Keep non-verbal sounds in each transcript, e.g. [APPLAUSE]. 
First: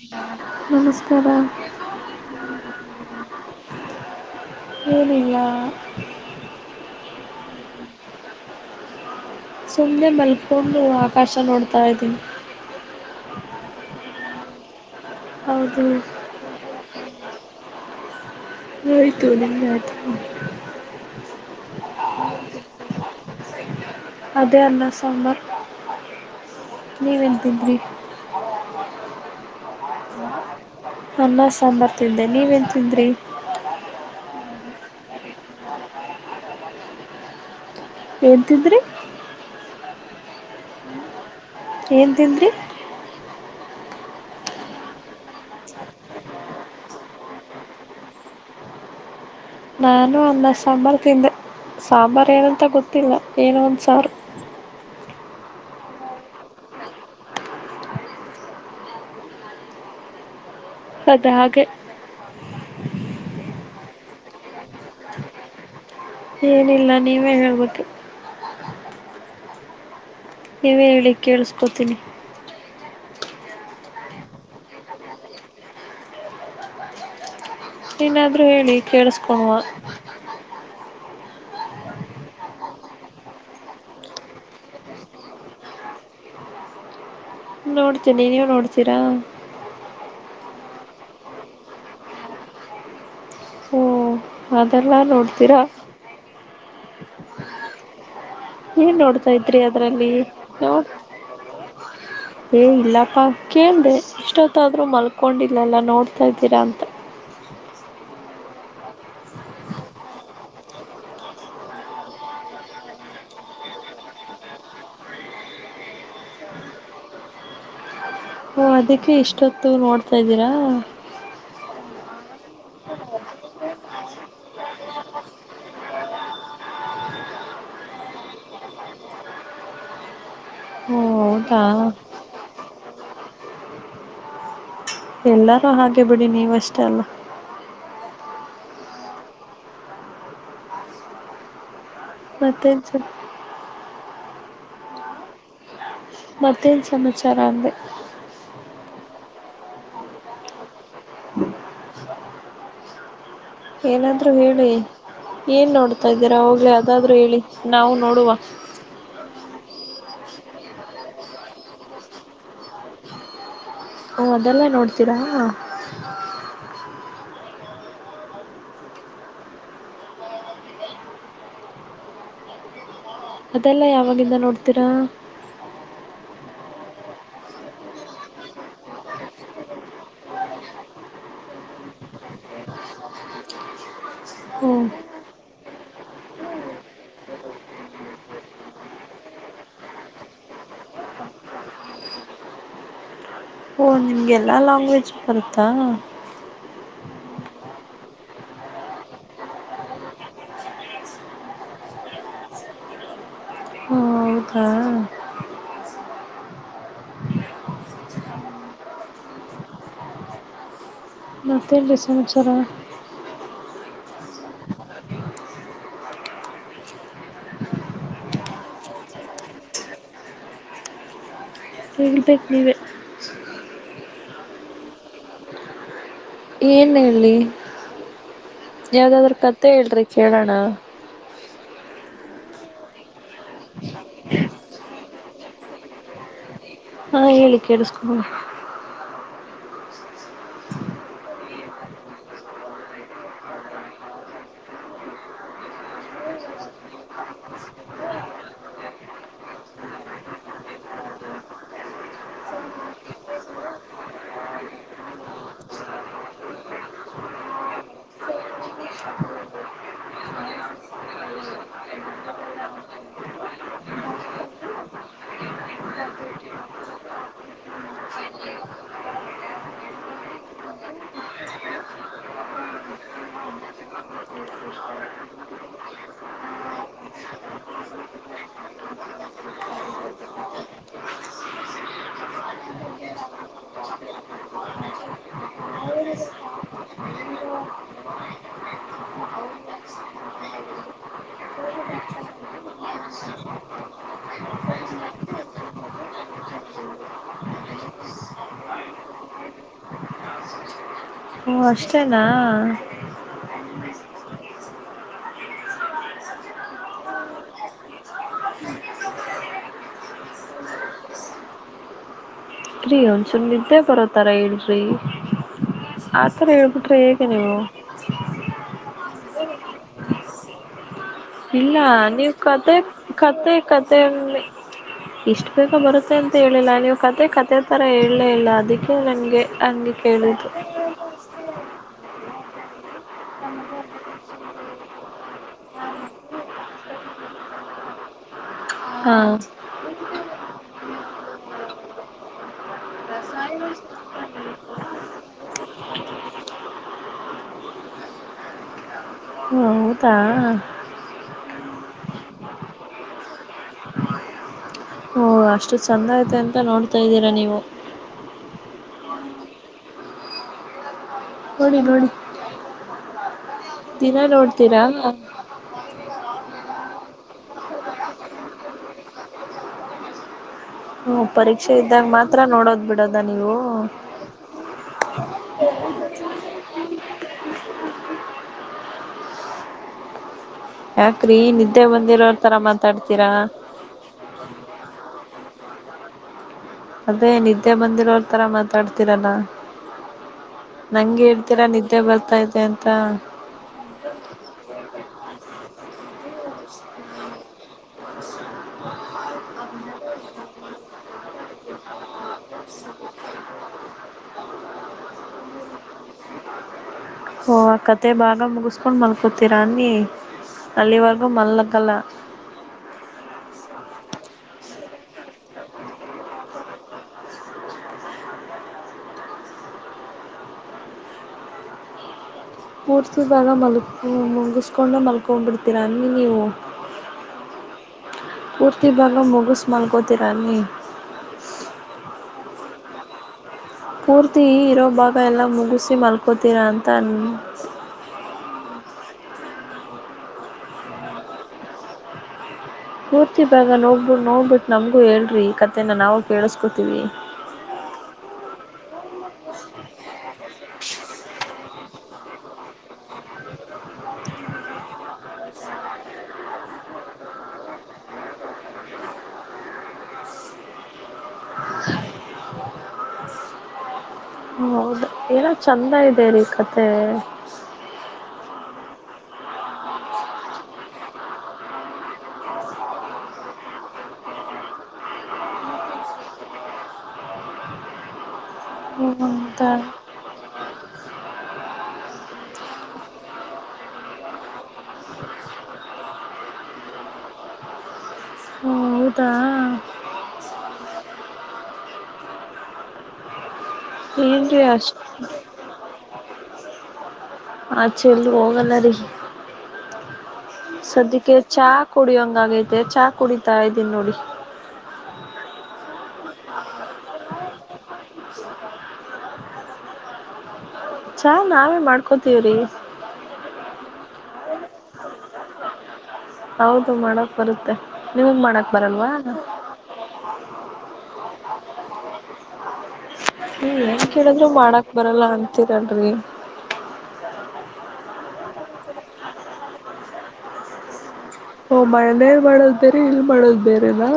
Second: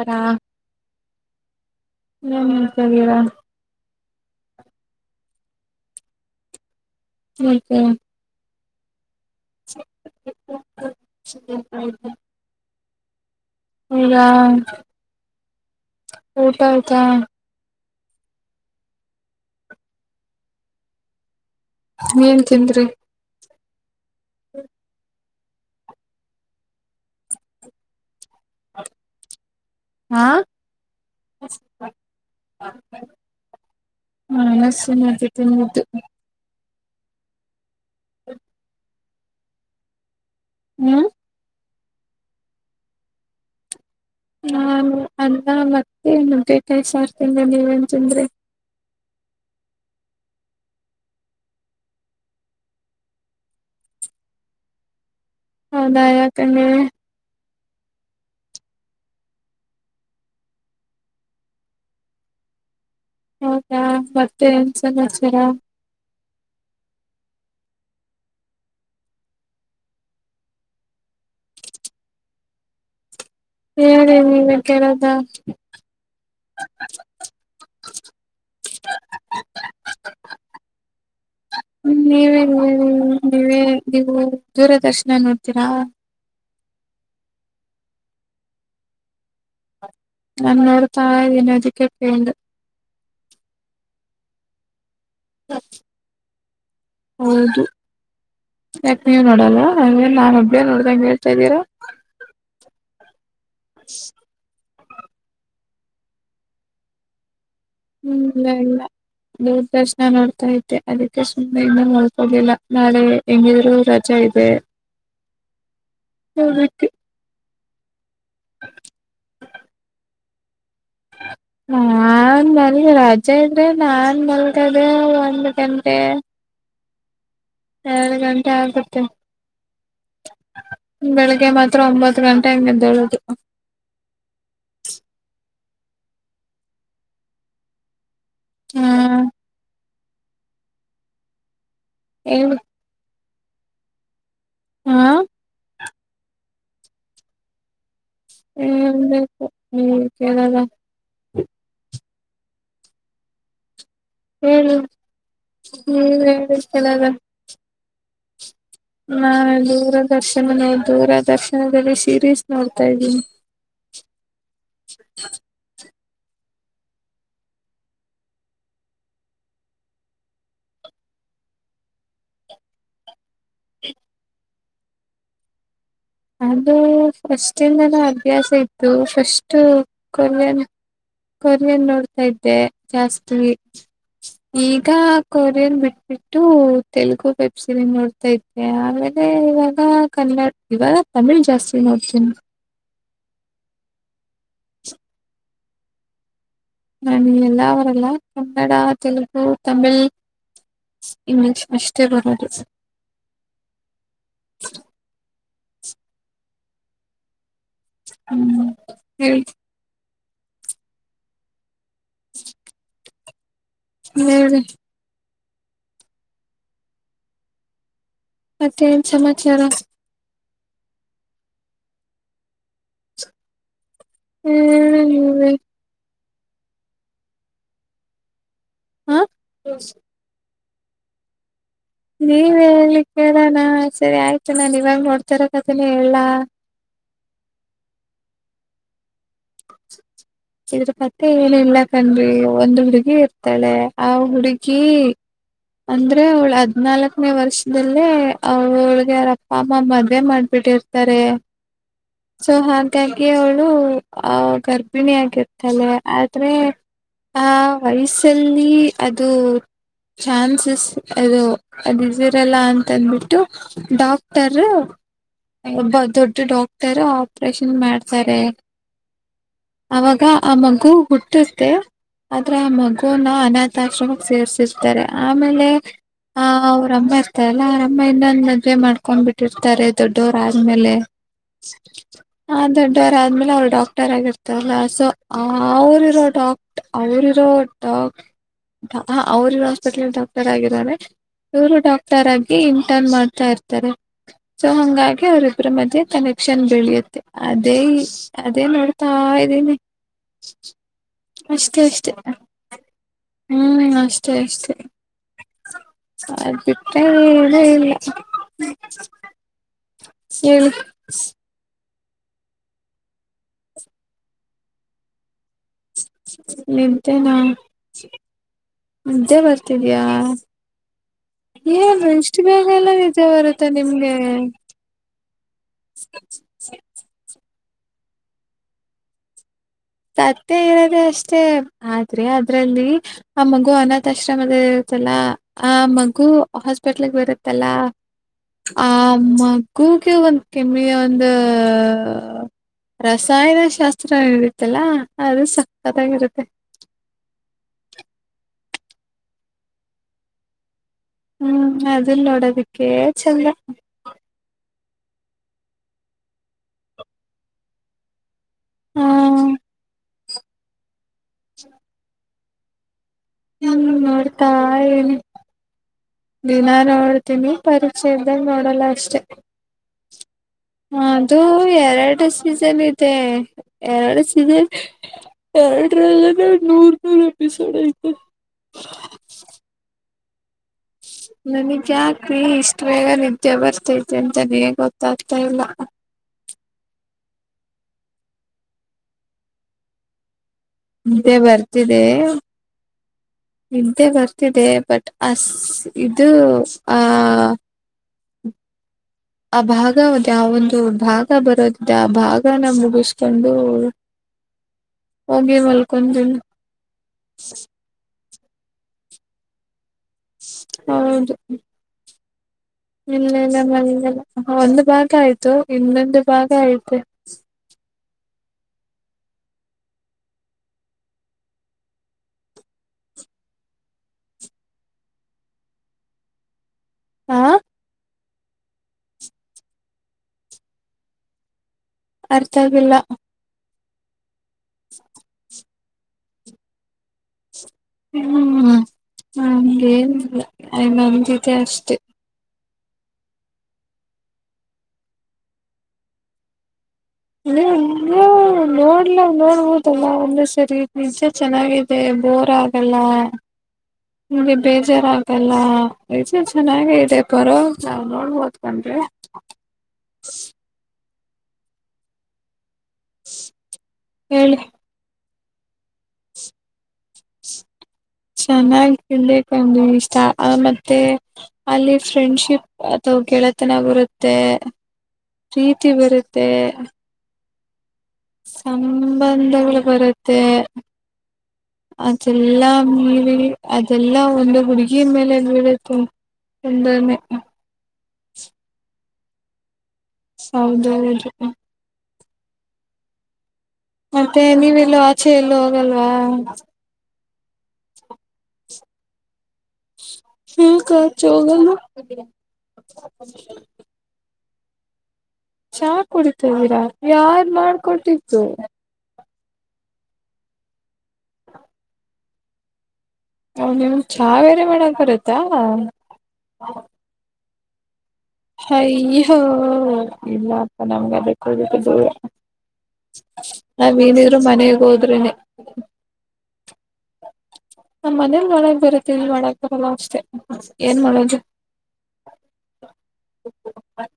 ಹರಾ ನಮಸ್ಕಾರ ನನ್ನ್ತರಾ ರಿಲ ಹೌಕ ಸುಮ್ನೆ ಮಲ್ಕೊಂಡು ಆಕಾಶ ನೋಡ್ತಾ ಇದ್ದೀನಿ. ಇ ಹೌದು ಊಟ ಆತಾ ಹಯ್ತು ನಿತ ಏನ್ ತಿಂದ್ರಿ? ಅದೇ ಅಲ್ಲ ಸೊಂಬಾರ್ ನೀ ವತರಿ ಹಾ ಅನ್ನ ಸಾಂಬಾರ್ ತಿಂದೆ ನೀವೇನ್ ತಿಂದ್ರಿ. ಹಾ ನನ್ನ ಆಗ ತಿ ನಿಂದು? ಎಳಂತಿದ್ರಿ? ಹ್ಮ್ ಏನ್ ತನ್ ನಾು ಅಲ್ಲ ಮತ್ತೆ ನ ಕೈಸ ಆಡ್ತನ ನೀವಂತಂದ್ರಿ. ನಾನು ಅನ್ನ ಸಾಂಬಾರ್, ತಿಂದೆ ಸಾಂಬಾರ್ ಏನಂತ ಗೊತ್ತಿಲ್ಲ ಏನ ಒಂದ್ ಸಾರು. ಹೌದಾ ಯಾಕನ್ನೆ ಅದ ಹಾಗೆ ಹೌದಾ ಮತ್ತೆ ಎನ್ ಸಮಾಚಾರ? ಏನಿಲ್ಲ ನೀವೇ ಹೇಳ್ಬೋದು? ನೀವ ಹೇಳಿ ಕೇಳಿಸ್ಕೋತೀನಿ. ಹೇಳೇ ನೀನ ಕೆೇಳದ? ನೀನಾದ್ರೂ ಹೇಳಿ ಕೇಳಸ್ಕೊಣುವ? ನೀವೆಲ್ಲಿ ನೀವೇ ನೀವು ದೂರದರ್ಶನ ನೋಡ್ತೀರಾ? ನೋಡ್ಸ ನೀ ನೀವು ನೋಡ್ತೀರಾ? ನನ್ನೂರು ತಳೆ ವಿನೋದಿಕಕ್ಕಂಡ ಹಾದ ಎಲ್ಲ ನೋಡ್ತೀರಾ? ಹೌದು. ಏನು ಯಾಕ ನೀವ್ ನೋಡ್ತಾ ನೋಡಲ್ಲ ಇದ್ರಿ ಅದರಲ್ಲಿ ನಾನ್ ಅಬ್ ನೋಡಿ ನೋಡ್ದಂಗ ಹೇಳ್ತಾ ಇದ್ದೀರಾ? ಏ ಇಲ್ಲಪ್ಪ ಕೇಳ್ರೆ ಇಷ್ಟೊತ್ತ ಮಲ್ಕೊಂಡಿಲ್ಲಲ್ಲ ನೋಡ್ತಾ ಇದಿದ್ದೀರಾ ಅಂತ. ಹ್ಮ್ ಇಲ್ಲ ಇಲ್ಲ ದೂರ್ದರ್ಶನ ನೋಡ್ತಾ ತೆ ಅದಕ್ಕೆ ಸುಮ್ನೆ ಇಂದ ನೋಡ್ಕೋದಿಲ್ಲ ನಾಳೆ ಹೆಂಗಿದ್ರು ರಜೆ ಇದೆ. ಹತೆ ಹ ಅದಕ್ಕೆ ಇಷ್ಟೊತ್ತು ನೋಡ್ತಾ ಇದ್ದೀರಾ? ನಾನ್ ಮಲ್ಗೆ ರಜೆ ಇದ್ರೆ ನಾನ್ ಮಲ್ಗದೆ ಒಂದ್ ಗಂಟೆ. ಎರಡು ಗಂಟೆ ಆಗ್ಬಟ್ಟೆ ಓ ಬೆಳಿಗ್ಗೆ ಹೌದಾ ಮಾತ್ರ ಒಂಬತ್ತು ಹತ್ತು ಗಂಟೆ ಹಂಗ ದೊಡದು ಎಲ್ಲರೂ ಹಾಗೆ ಬಿಡಿ ನೀವು ಅಷ್ಟೇ ಅಲ್ಲ ಹ್ಮ್ ಹೇಳಿ ಮತ್ತೆ ಏನ್ ಸರ್ ಹಾ ಮತ್ತೇನು ಸಮಾಚಾರ ಅಂದೆ ಹ್ಮ ಹ್ಮ್ದ [UNINTELLIGIBLE] ಏನಾದರೂ ಹೇಳಿ ಏನು ನೋಡ್ತಾ ನೀವ್ ಇದಿದ್ದೀರಾ ಹೇಳಿ ಅವಾಗಲೇ ಕೇಳಲ್ಲ ಅದಾದರೂ ಹೇಳಿ ನಾವು ನೋಡುವ ನಾನು ದೂರದರ್ಶನನೇ ದೂರದರ್ಶನದಲ್ಲಿ ಸೀರೀಸ್ ನೋಡ್ತಾ ಇದ್ದೀನಿ ಹ ಅದೆಲ್ಲ ನೋಡ್ತೀರಾ ಹ [UNINTELLIGIBLE] ಅದೆಲ್ಲ ಯಾವಾಗಿಂದ ನೋಡ್ತ. [UNINTELLIGIBLE] ಅದು ಫಸ್ಟಿಂದನ ಅಭ್ಯಾಸ ಇತ್ತು ಫಸ್ಟ್ು ಕೊಲೆನೆ ಕೊರಿಯನ್ ನೋಡ್ತಾ ಇದ್ದೆ ಜಾಸ್ತಿ ಹ್ಞೂ ಈಗ ಕೊರಿಯನ್ ಬಿಟ್ಬಿಟ್ಟು ತೆಲುಗು ವೆಬ್ ಸೀರ ನೋಡ್ತಾ ಇದ್ದೆ ಆಮೇಲೆ ಇವಾಗ ಕನ್ನಡ ಇವಾಗ ತಮಿಳ್ ಜಾಸ್ತಿ ನೋಡ್ತೀನಿ ನಿಮ್ಗೆಲ್ಲ ಲಲ್ಾಂಗ್ವೇಜ್ ಬರುತ್ತಾ ನಾನ ಎಲ್ಲ ಅವರಲ್ಲ ಕನ್ನಡ ತೆಲುಗು ತಮಿಳ್ ಇಂಗ್ಲಿಷ್ ಅಷ್ಟೇ ಬರೋದು ಹೋ ಹೌದಾ ಹ್ಮ್ ಹೇಳ ಹ ಹತ್ತ ಏನ್ರೀ ಸಮಾಚಾರ ಹ್ಮ [UNINTELLIGIBLE] ಮತ್ತೇನ್ ಸಮಾಚಾರ ಸಂತ [UNINTELLIGIBLE] ಹ್ಮ್ ಹ್ಮ್ ಏನ್ ಹೇಳಿ ಹಾ ಯಾವ್ದಾದ್ರ ಕತೆೆ ಹೇಳ್ರಿ ಕೇಳೋಣ ನೀವ್ ಹೇಳಲಿಕ್ಕೆರಣ ಸರಿ ಆಯ್ತು ನಾನ್ ಇವಾಗ ನೋಡ್ತರಕ್ದನ ಹಲ್ಲಾ ಹಾ ಹೇಳಿಕೇಡು ಸ್ಕೂಲ್ ಇದ್ರ ಮತ್ತೆ ಏನಿಲ್ಲಕನ್್ರಿ ಒಂದ್ ಹುಡ್ಗಿ ಇರ್ತಾಳೆ ಆ ಹುಡುಗಿ ಅಂದ್ರೆ ಅವಳು ಹದ್ನಾಲ್ಕನೇ ವರ್ಷದಲ್ಲೇ ಅವಳ್ಗೆ ಅವರ ಅಪ್ಪ ಅಮ್ಮ ಮದ್ವೆ ಮಾಡ್ಬಿಟ್ಟಿರ್ತಾರೆ ಸೊ ಹಾಗಾಗಿ ಅವಳು ಆ ಗರ್ಭಿಣಿಯ ಆಗರ್ತಲೆ ಆದ್ರೆ ಆ ವಯಸ್ಸಲ್ಲಿ ಅದು ಚಾನ್ಸಸ್ ಅದು ಅದು ಇದಿರಲ್ಲ ಅಂತಂದ್ಬಿಟ್ಟು ಡಾಕ್ಟರ್ಬ ದೊಡ್ಡ ಡಾಕ್ಟರ್ ಆಪ್ರೇಷನ್ ಮಾಡ್ತಾರೆ ಅವಾಗ ಆ ಮಗು ಹುಟ್ಟುತ್ತೆ ಆದ್ರೆ ಆ ಮಗುನ ಅನಾಥಾಶ್ರಮಕ್ಕೆ ಸೇರ್ಸಿರ್ತಾರೆ ಆಮೇಲೆ ಆ ಅವ್ರಮ್ಮ ಇರ್ತಾರಲ್ಲ ಅವರಮ್ಮ ಇನ್ನೊಂದು್ ಮದುವವೆ ಮಾಡ್ಕೊಂಡ್ ಬಿಟ್ಟಿರ್ತಾರೆ ದೊಡ್ಡವರಾದ್ಮೇಲೆ ಆ ದೊಡ್ಡವರ ಆದ್ಮೇಲೆ ಅವ್ರ ಡಾಕ್ಟರ್ ಆಗಿರ್ತಾರಲ್ಲ ಸೊ ಅವರಿರೋ ಡಾಕ್ಟ ಅವ್ರರೋ ಡಾಕ್ ಅವ್ರರೋ ಹಾಸ್ಪಿಟಲ್ ಡಾಕ್ಟರ್ ಆಗಿರೋೆ ಇವರು ಡಾಕ್ಟರ್ ಆಗಿ ಇಂಟರ್ನ್ ಮಾಡ್ತಾ ಇರ್ತಾರೆ ಸೊ ಹಂಗಾಗಿ ಅವ್ರಬ್ಬರ ಮಧ್ಯೆ ಕನೆಕ್ಷನ್ ಬೆಳಿಯುತ್ತೆ ಅದೇ ಅದೇನೆ ಅವಡ ತಾ ಇದೇನೆೇ ಹ ಅಷ್ಟೇನಾ ಹ್ಮ್ ಅಷ್ಟೇ ಅಷ್ಟೇ ಅಬಟ್ಟ ಇ ಹೇಳಿ ರೀ ಒಂದಸುಮ್ ನಿದ್ದೆ ಬರೋತಾರ ಹೇಳ್ರಿ ಆಥರ ಹೇಳ್ಬಿಟ್ರೆ ಹೇಗ ನಿದ್ದೆನಾ ನೀವೋ ನಿದ್ದೆ ಬರ್ತಿದಯಾ ಇಲ್ಲ ಏನ್ರು ನೀವು ಇಷ್ಟು ಬೇಗ ಕತೆ ಎಲ್ಲ ಇದಜ ಕತೆ ಬರುತ್ತೆ ಕತೆ ನಿಮ್ಗೆ ಇಷ್ಟು ಬೇಕೋ ಬರುತ್ತೆ ಅಂತ ಹೇಳಿಲ್ಲ ನೀವು ಕತೆೆ ಕತೆೆ ಥರ ಹೇಳಲೇ ಇಲ್ಲ ಅದಕ್ಕೆ ನನಗೆ ಹಂಗೆ ಸತ್ತ ಕೇಳಿದ್ದು ಇರೋದೆ ಅಷ್ಟೇ ಆದ್ರೆ ಅದ್ರಲ್ಲಿ ಆ ಮಗು ಅನಾಥಾಶ್ರಮದ ಇರುತ್ತಲ್ಲ ಆ ಮಗು ಹಾಸ್ಪಿಟ್ಲ್ಗ್ ಬರುತ್ತಲ್ಲ ಆ ಹಾ ಮಗೂ ಕ ಒಂದು ಕೆಮ್ಮಗೆ ಒಂದು ರಸಾಯನ ಶಾಸ್ತ್ರ ಹೇಳ ಲ್ಲ ಅದು ಸಪ್ಪತ್ತಾಗಿರುತ್ತೆ ಹೌದಾ ಹ್ಮ್ ಅದನ್ ನೋಡೋದಕ್ಕೆ ಚಂದ ಹಓ ಅಷ್ಟು ಚೆಂದ ಐತೆ ಅಂತ ನೋಡ್ತಾಯಿದ್ದೀರಾ ನೀವು ಹಾ ಹಡಿ ಗಡಿ ಹ ಹಂಗ ಮಾಡೋ್ತಾ ಏನೆ ದಿನಾ ನೋಡ್ತೀನಿ ಪರಿಚಯ್ದ ನೋಡಲ್ಲ ಅಷ್ಟೆ ಹ್ಮ್ ಅದು ಪರೀಕ್ಷೆ ಇದ್ದಾಗ ಎರಡು ಮಾತ್ರ ಸೀಸನ್ ನೋಡೋದ್ ಇದೆ ಬಿಡೋದ ನೀವು ಎರಡು ಸೀಸನ್ ಪಾರ ್ರಲ್ಲ ನೂರ್ ನೂರು ಎಪಿಸೋಡ್ ಐ್ತೆ ಯಾಕ್ರೀ ನಿದ್ದೆ ನನಗ್ ಬಂದಿರೋರ್ ಹಾಕಿ ತರ ಇಷ್ಟ ವೇಗ ಮಾತಾಡ್ತೀರಾ ನಿದೆ ಬರ್ತೈತೆ ಅಂತಾನ ಗೊತ್ತ ತಟೈಮ ಅದೇ ನಿದ್ದೆ ಬಂದಿರೋವರ್ ತರ ಮಾತಾಡ್ತಿೀರಲ್ಲ ನಂಗೆ ನಿದ್ದೆ ಹಡ್ತೀರಾ ನಿದ್ದೆ ಬರ್ತಾ ಇದೆ ಅಂತ ಇದ್ದೆ ಬರ್ತಿದೆ ಬಟ್ ಅ ಇದು ಆ ಆ ಭಾಗದ ಆ ಒಂದು ಭಾಗ ಬರೋದಿದೆ ಆ ಭಾಗನ ಮುಗಿಸ್ಕೊಂಡು ಹೋಗಿ ಮಲ್ಕೊಂಡ ಹ ಕತೆೆ ಬಾರ ಇ ಮುಗಸ್ಕೊಂಡು ಮಲ್ಕೊತಿೀರಿ ಅಲ್ಲಿಿವರ್ಗ ಮಲ್ಲಕ್ಕಲ್ಲ ಇಲ್ಲ ಇಲ್ಲ ಮಲ್ಲ ಒಂದು ಭಾಗ ಆಯ್ತು ಇನ್ನೊಂದು ಭಾಗ ಆಯ್ತು ಮೂೂರ್ತಿ ಭಾಗ ಮಲ್ಕು ಮುಗಿಸ್ಕೊಂಡು ಮಲ್ಕ್ಬಿಡ್ತೀರ ಅನ್ನ ನೀವು ಹಾ ಪೂರ್ತಿ ಭಾಗ ಮುಗಸು ಮಲ್ಕೋತಿರಿ ಅರ್ಥ ಆವಿಲ್ಲ ಪೂರ್ತಿ ಇರೋ ಭಾಗ ಎಲ್ಲ ಮುಗಿಸಿ ಮಲ್ಕೋತೀರಾ ಅಂತ ಅನ್ ಹ್ಮ್ ನಮಗೆನ್ ನಮ ಜತೆ ಅಷ್ಟೆ ಪೂರ್ತಿ ಭಾಗ ನೋ್ಬಿ ನೋಡ್ಬಿಟ್ಟು ನಮ್ಗೂ ಹೇಳ್ರಿ ಈ ಕಥೆನ ನಾವು ಕೇಳಸ್ಕೋತಿೀವಿ ನೀ ನೋಡ್ಲ ನೋಡ್ಬೋದಲ್ಲ ಒಂದೆ ಸರಿ ನಿಚೆ ಚೆನ್ನಾಗಿದೆ ಬೋರ್ ಆಗಲ್ಲ ನಿಗೆ ಬೇಜಾರಾಗಲ್ಲ ಈಚೆ ಚೆನ್ನಾಗ ಇದೆ ಬರೋ ನಾವ್ ನೋಡ್ಬೋದ ಬಂದ್ರಿ ಏಳು ಹೌದಾ ಏನೋ ಚೆಂದ ಇದೆ ರೀ ಕತೆೆ ಚೆನ್ನಾಗಿ ತಿನ್ಬೇಕಂದೆ ಇಷ್ಟ ಮತ್ತೆ ಅಲ್ಲಿ ಫ್ರೆಂಡ್ಶಿಪ್ ಅಥವಾ ಗೆಳೆತನ ಬರುತ್ತೆ ಪ್ರೀತಿ ಬರುತ್ತೆ ಹ್ಞೂ ಅಂತ ಸಂಬಂಧಗಳು ಬರುತ್ತೆ ಅದೆಲ್ಲಾ ಮೀರಿ ಅದೆಲ್ಲ ಒಂದು ಹುಡುಗಿ ಮೇಲೆ ಬೀಳುತ್ತು ತಂದೇ ಹೌದಾ ಸೌದ ಹ ಮತ್ತೆ ಏನ್ರಿ ಅಷ್ಟ್ ನೀವೆಲ್ಲೋ ಆಚೆ ಎಲ್ಲೋ ಲ್ವಾ ಆ ಚೆಲ್ಲ ಹೋಗಲ್ಲ ರೀ ಯಾಕ್ ಆಚೆ ಸದ್ಯಕ್ಕೆ ಚಾ ಹೋಗಲ್ಲ ಕುಡಿಯಂಗ್ ಆಗೈತೆ ಚಾ ಕುಡಿತಾ ಇದೀನಿ ನೋಡಿ. ಚಾ ಕುಡಿತ್ದೀರಾ ಯಾರ್ ಮಾಡ್ಕೊಟ್ಟಿದ್ದು ಚಾ ನಾವೇ ಮಾಡ್ಕೋ ತಿರಿ ಹ ನಿಮಿಗೆ ಚಾವೇರೆ ಮಾಡಕ್ ಬರತ್ತಾ ಹೌದು ಮಾಡ ಬರುತ್ತೆ. ನಿಮಗ್ ಮಾಡಕ್ ಬರಲ್ವಾ ಹಯ್ ಹೋ ಇಲ್ಲ [UNINTELLIGIBLE] ಹ್ಮ ಏನ್ ಕೇಳಂದ್ರು ಮಾಡಾಕ್ ಬರಲ್ಲ ಅಂತೀರಲ್ರರಿ ನ್ ಮನೇಲಿ ಮಾಡಕ್ಕೆ ಬರತ್ತೆ ಇಲ್ಲಿ ಮಾಡಕ್ ಬರಲ್ಲ ಅಷ್ಟೇ ಏನ್ ಮಾಡದು ಓ ಮನೇಲ್ ಮಾಡೋದ್ ಬೇರೆ ಇಲ್ ಮಾಡೋದ್ ಬೇರೆನಾ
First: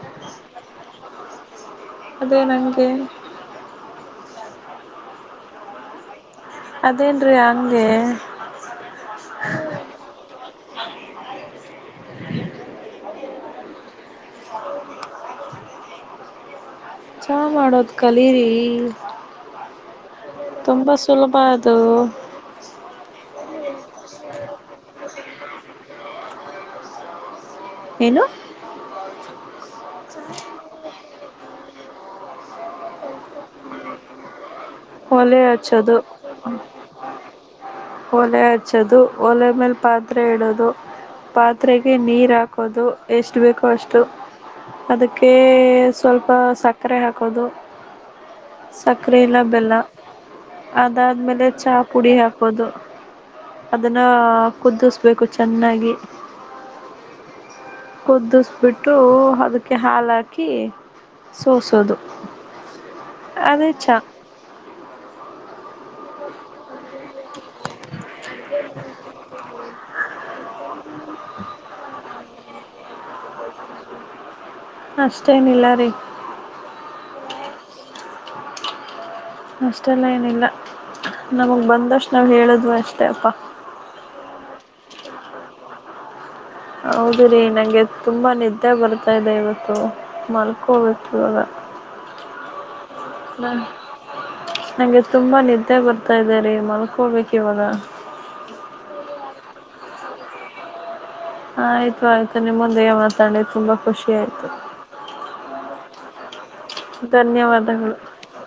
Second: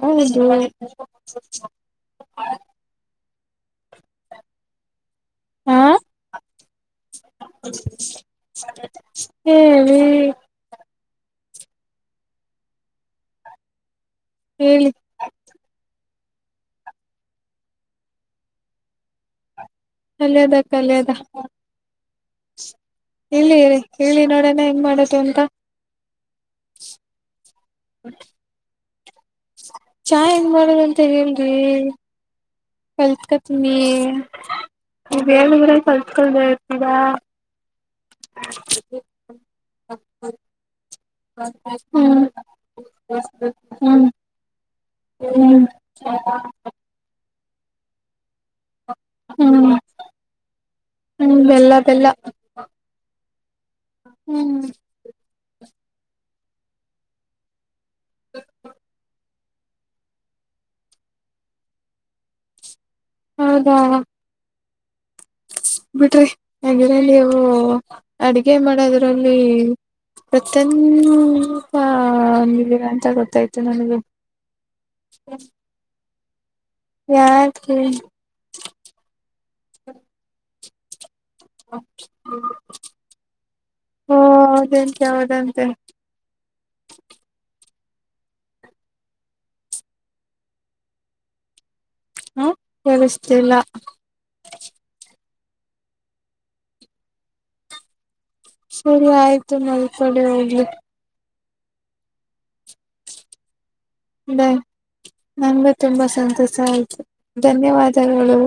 ಹೌದು. ಅದೇ ನನ್ನಗೆ ಹಾ ಅದೇನ್ ರೀ ಹಂಗೆ ಹೇಳಿ ಹೇಳಿ. ಚಹಾ ಮಾಡೋದ್ ಕಲೀರಿ ಕಲಿಯದ ತುಂಬಾ ಕಲಿಯದ ಸುಲಭ ಅದು [INAUDIBLE] ಇಲ್ಲಿ ಹೇಳಿ ಹೇಳಿ ನೋಡಣ ಹೆಂಗ್ ಮಾಡದು ಅಂತ ಏನು ಚಹಾ ಹೆಂಗ್ ಮಾಡದಂತ ಹೇಳ್ರಿ ಕಲ್ಕೊತಿನಿ ಒಲೆ ಹಚ್ಚೋದು ಇರ್ತೀರಾ ಒಲೆ ಹಚ್ಚೋದು ಒಲೆ ಮೇಲೆ ಪಾತ್ರೆ ಇಡೋದು ಪಾತ್ರೆಗೆ ಹ್ಮ್ ನೀರು ಹಾಕೋದು ಎಷ್ಟು ಬೇಕೋ ಅಷ್ಟು ಹ್ಮ್ ಅದಕ್ಕೆ ಹ್ಮ್ ಸ್ವಲ್ಪ ಸಕ್ಕರೆ ಹಾಕೋದು ಸಕ್ಕರೆಲ್ಲ ಬೆಲ್ಲ ಹ್ಮ್ ಅದಾದ್ಮೇಲೆ ಬೆಲ್ಲ ಚಹ ಬೆಲ್ಲ ಪುಡಿ ಹಾಕೋದು ಅದನ್ನ ಹ್ಮ್ ಕುದಿಸ್ಬೇಕು ಚೆನ್ನಾಗಿ ಕುದ್ದಿಸಬಿಟ್ಟು ಅದ ಕ್ಕ ಹಾಲಾಕಿ ಸೋಸೋದು ಅದೇ ಚಹಾ ಬಿಡ್ರಿ ಹಾಗೆಲ್ಲ ನೀವು ಅಡಗೆ ಮಾಡೋದ್ರಲ್ಲಿ ಫಿಕ್ಸ [UNINTELLIGIBLE] ಪ್ರತಂದುಪಿದ್ದೀರಾ ಅಂತ ಗೊತ್ತಾಯ್ತು ನನಗೆ ಅಷ್ಟೇನಿಲ್ಲ ರೀ ಯಾಕೇ ಅಷ್ಟೆಲ್ಲಾ ಏನ್ ಇಲ್ಲ ನಮಗೆ ಬಂದಷ್ಟು ನಾವು ಹೇಳದ್ವ ಅಷ್ಟೇ ಅಪ್ಪ ಂ ಯಾವದಂತೆ [UNINTELLIGIBLE] ಹೌದು ರೀ ನನಗೆ ತುಂಬ ನಿದ್ದೆ ಬರ್ತಾ ಇದೆ ಇವತ್ತು ಮಲ್ಕೋಬೇಕು ಇವಾಗ ಹಾ ಹ ನಂಗೆ ತುಂಬಾ ನಿ ನಿದ್ದೆ ಮತ್ತ ಬರ್ತಾ ಇದಾರೆ ಮಲ್ಕೊಬೇಕ ಇವಾಗ ಸರಿ ಆಯ್ತು ಮಲ್ಕೂರಿ ಹೋಗಿ ಆಯ್ತು ಆಯ್ತು ನಿಮ್ಮಂದಿಗೆ ಮಾತಾಡಿ ತುಂಬಾ ಖುಷಿ ಆಯ್ತು ಬಾಯ್ ನಂಗೂ ತುಂಬಾ ಸಂತೋಷ ಆಯತು ಧನ್ಯವಾದಗಳು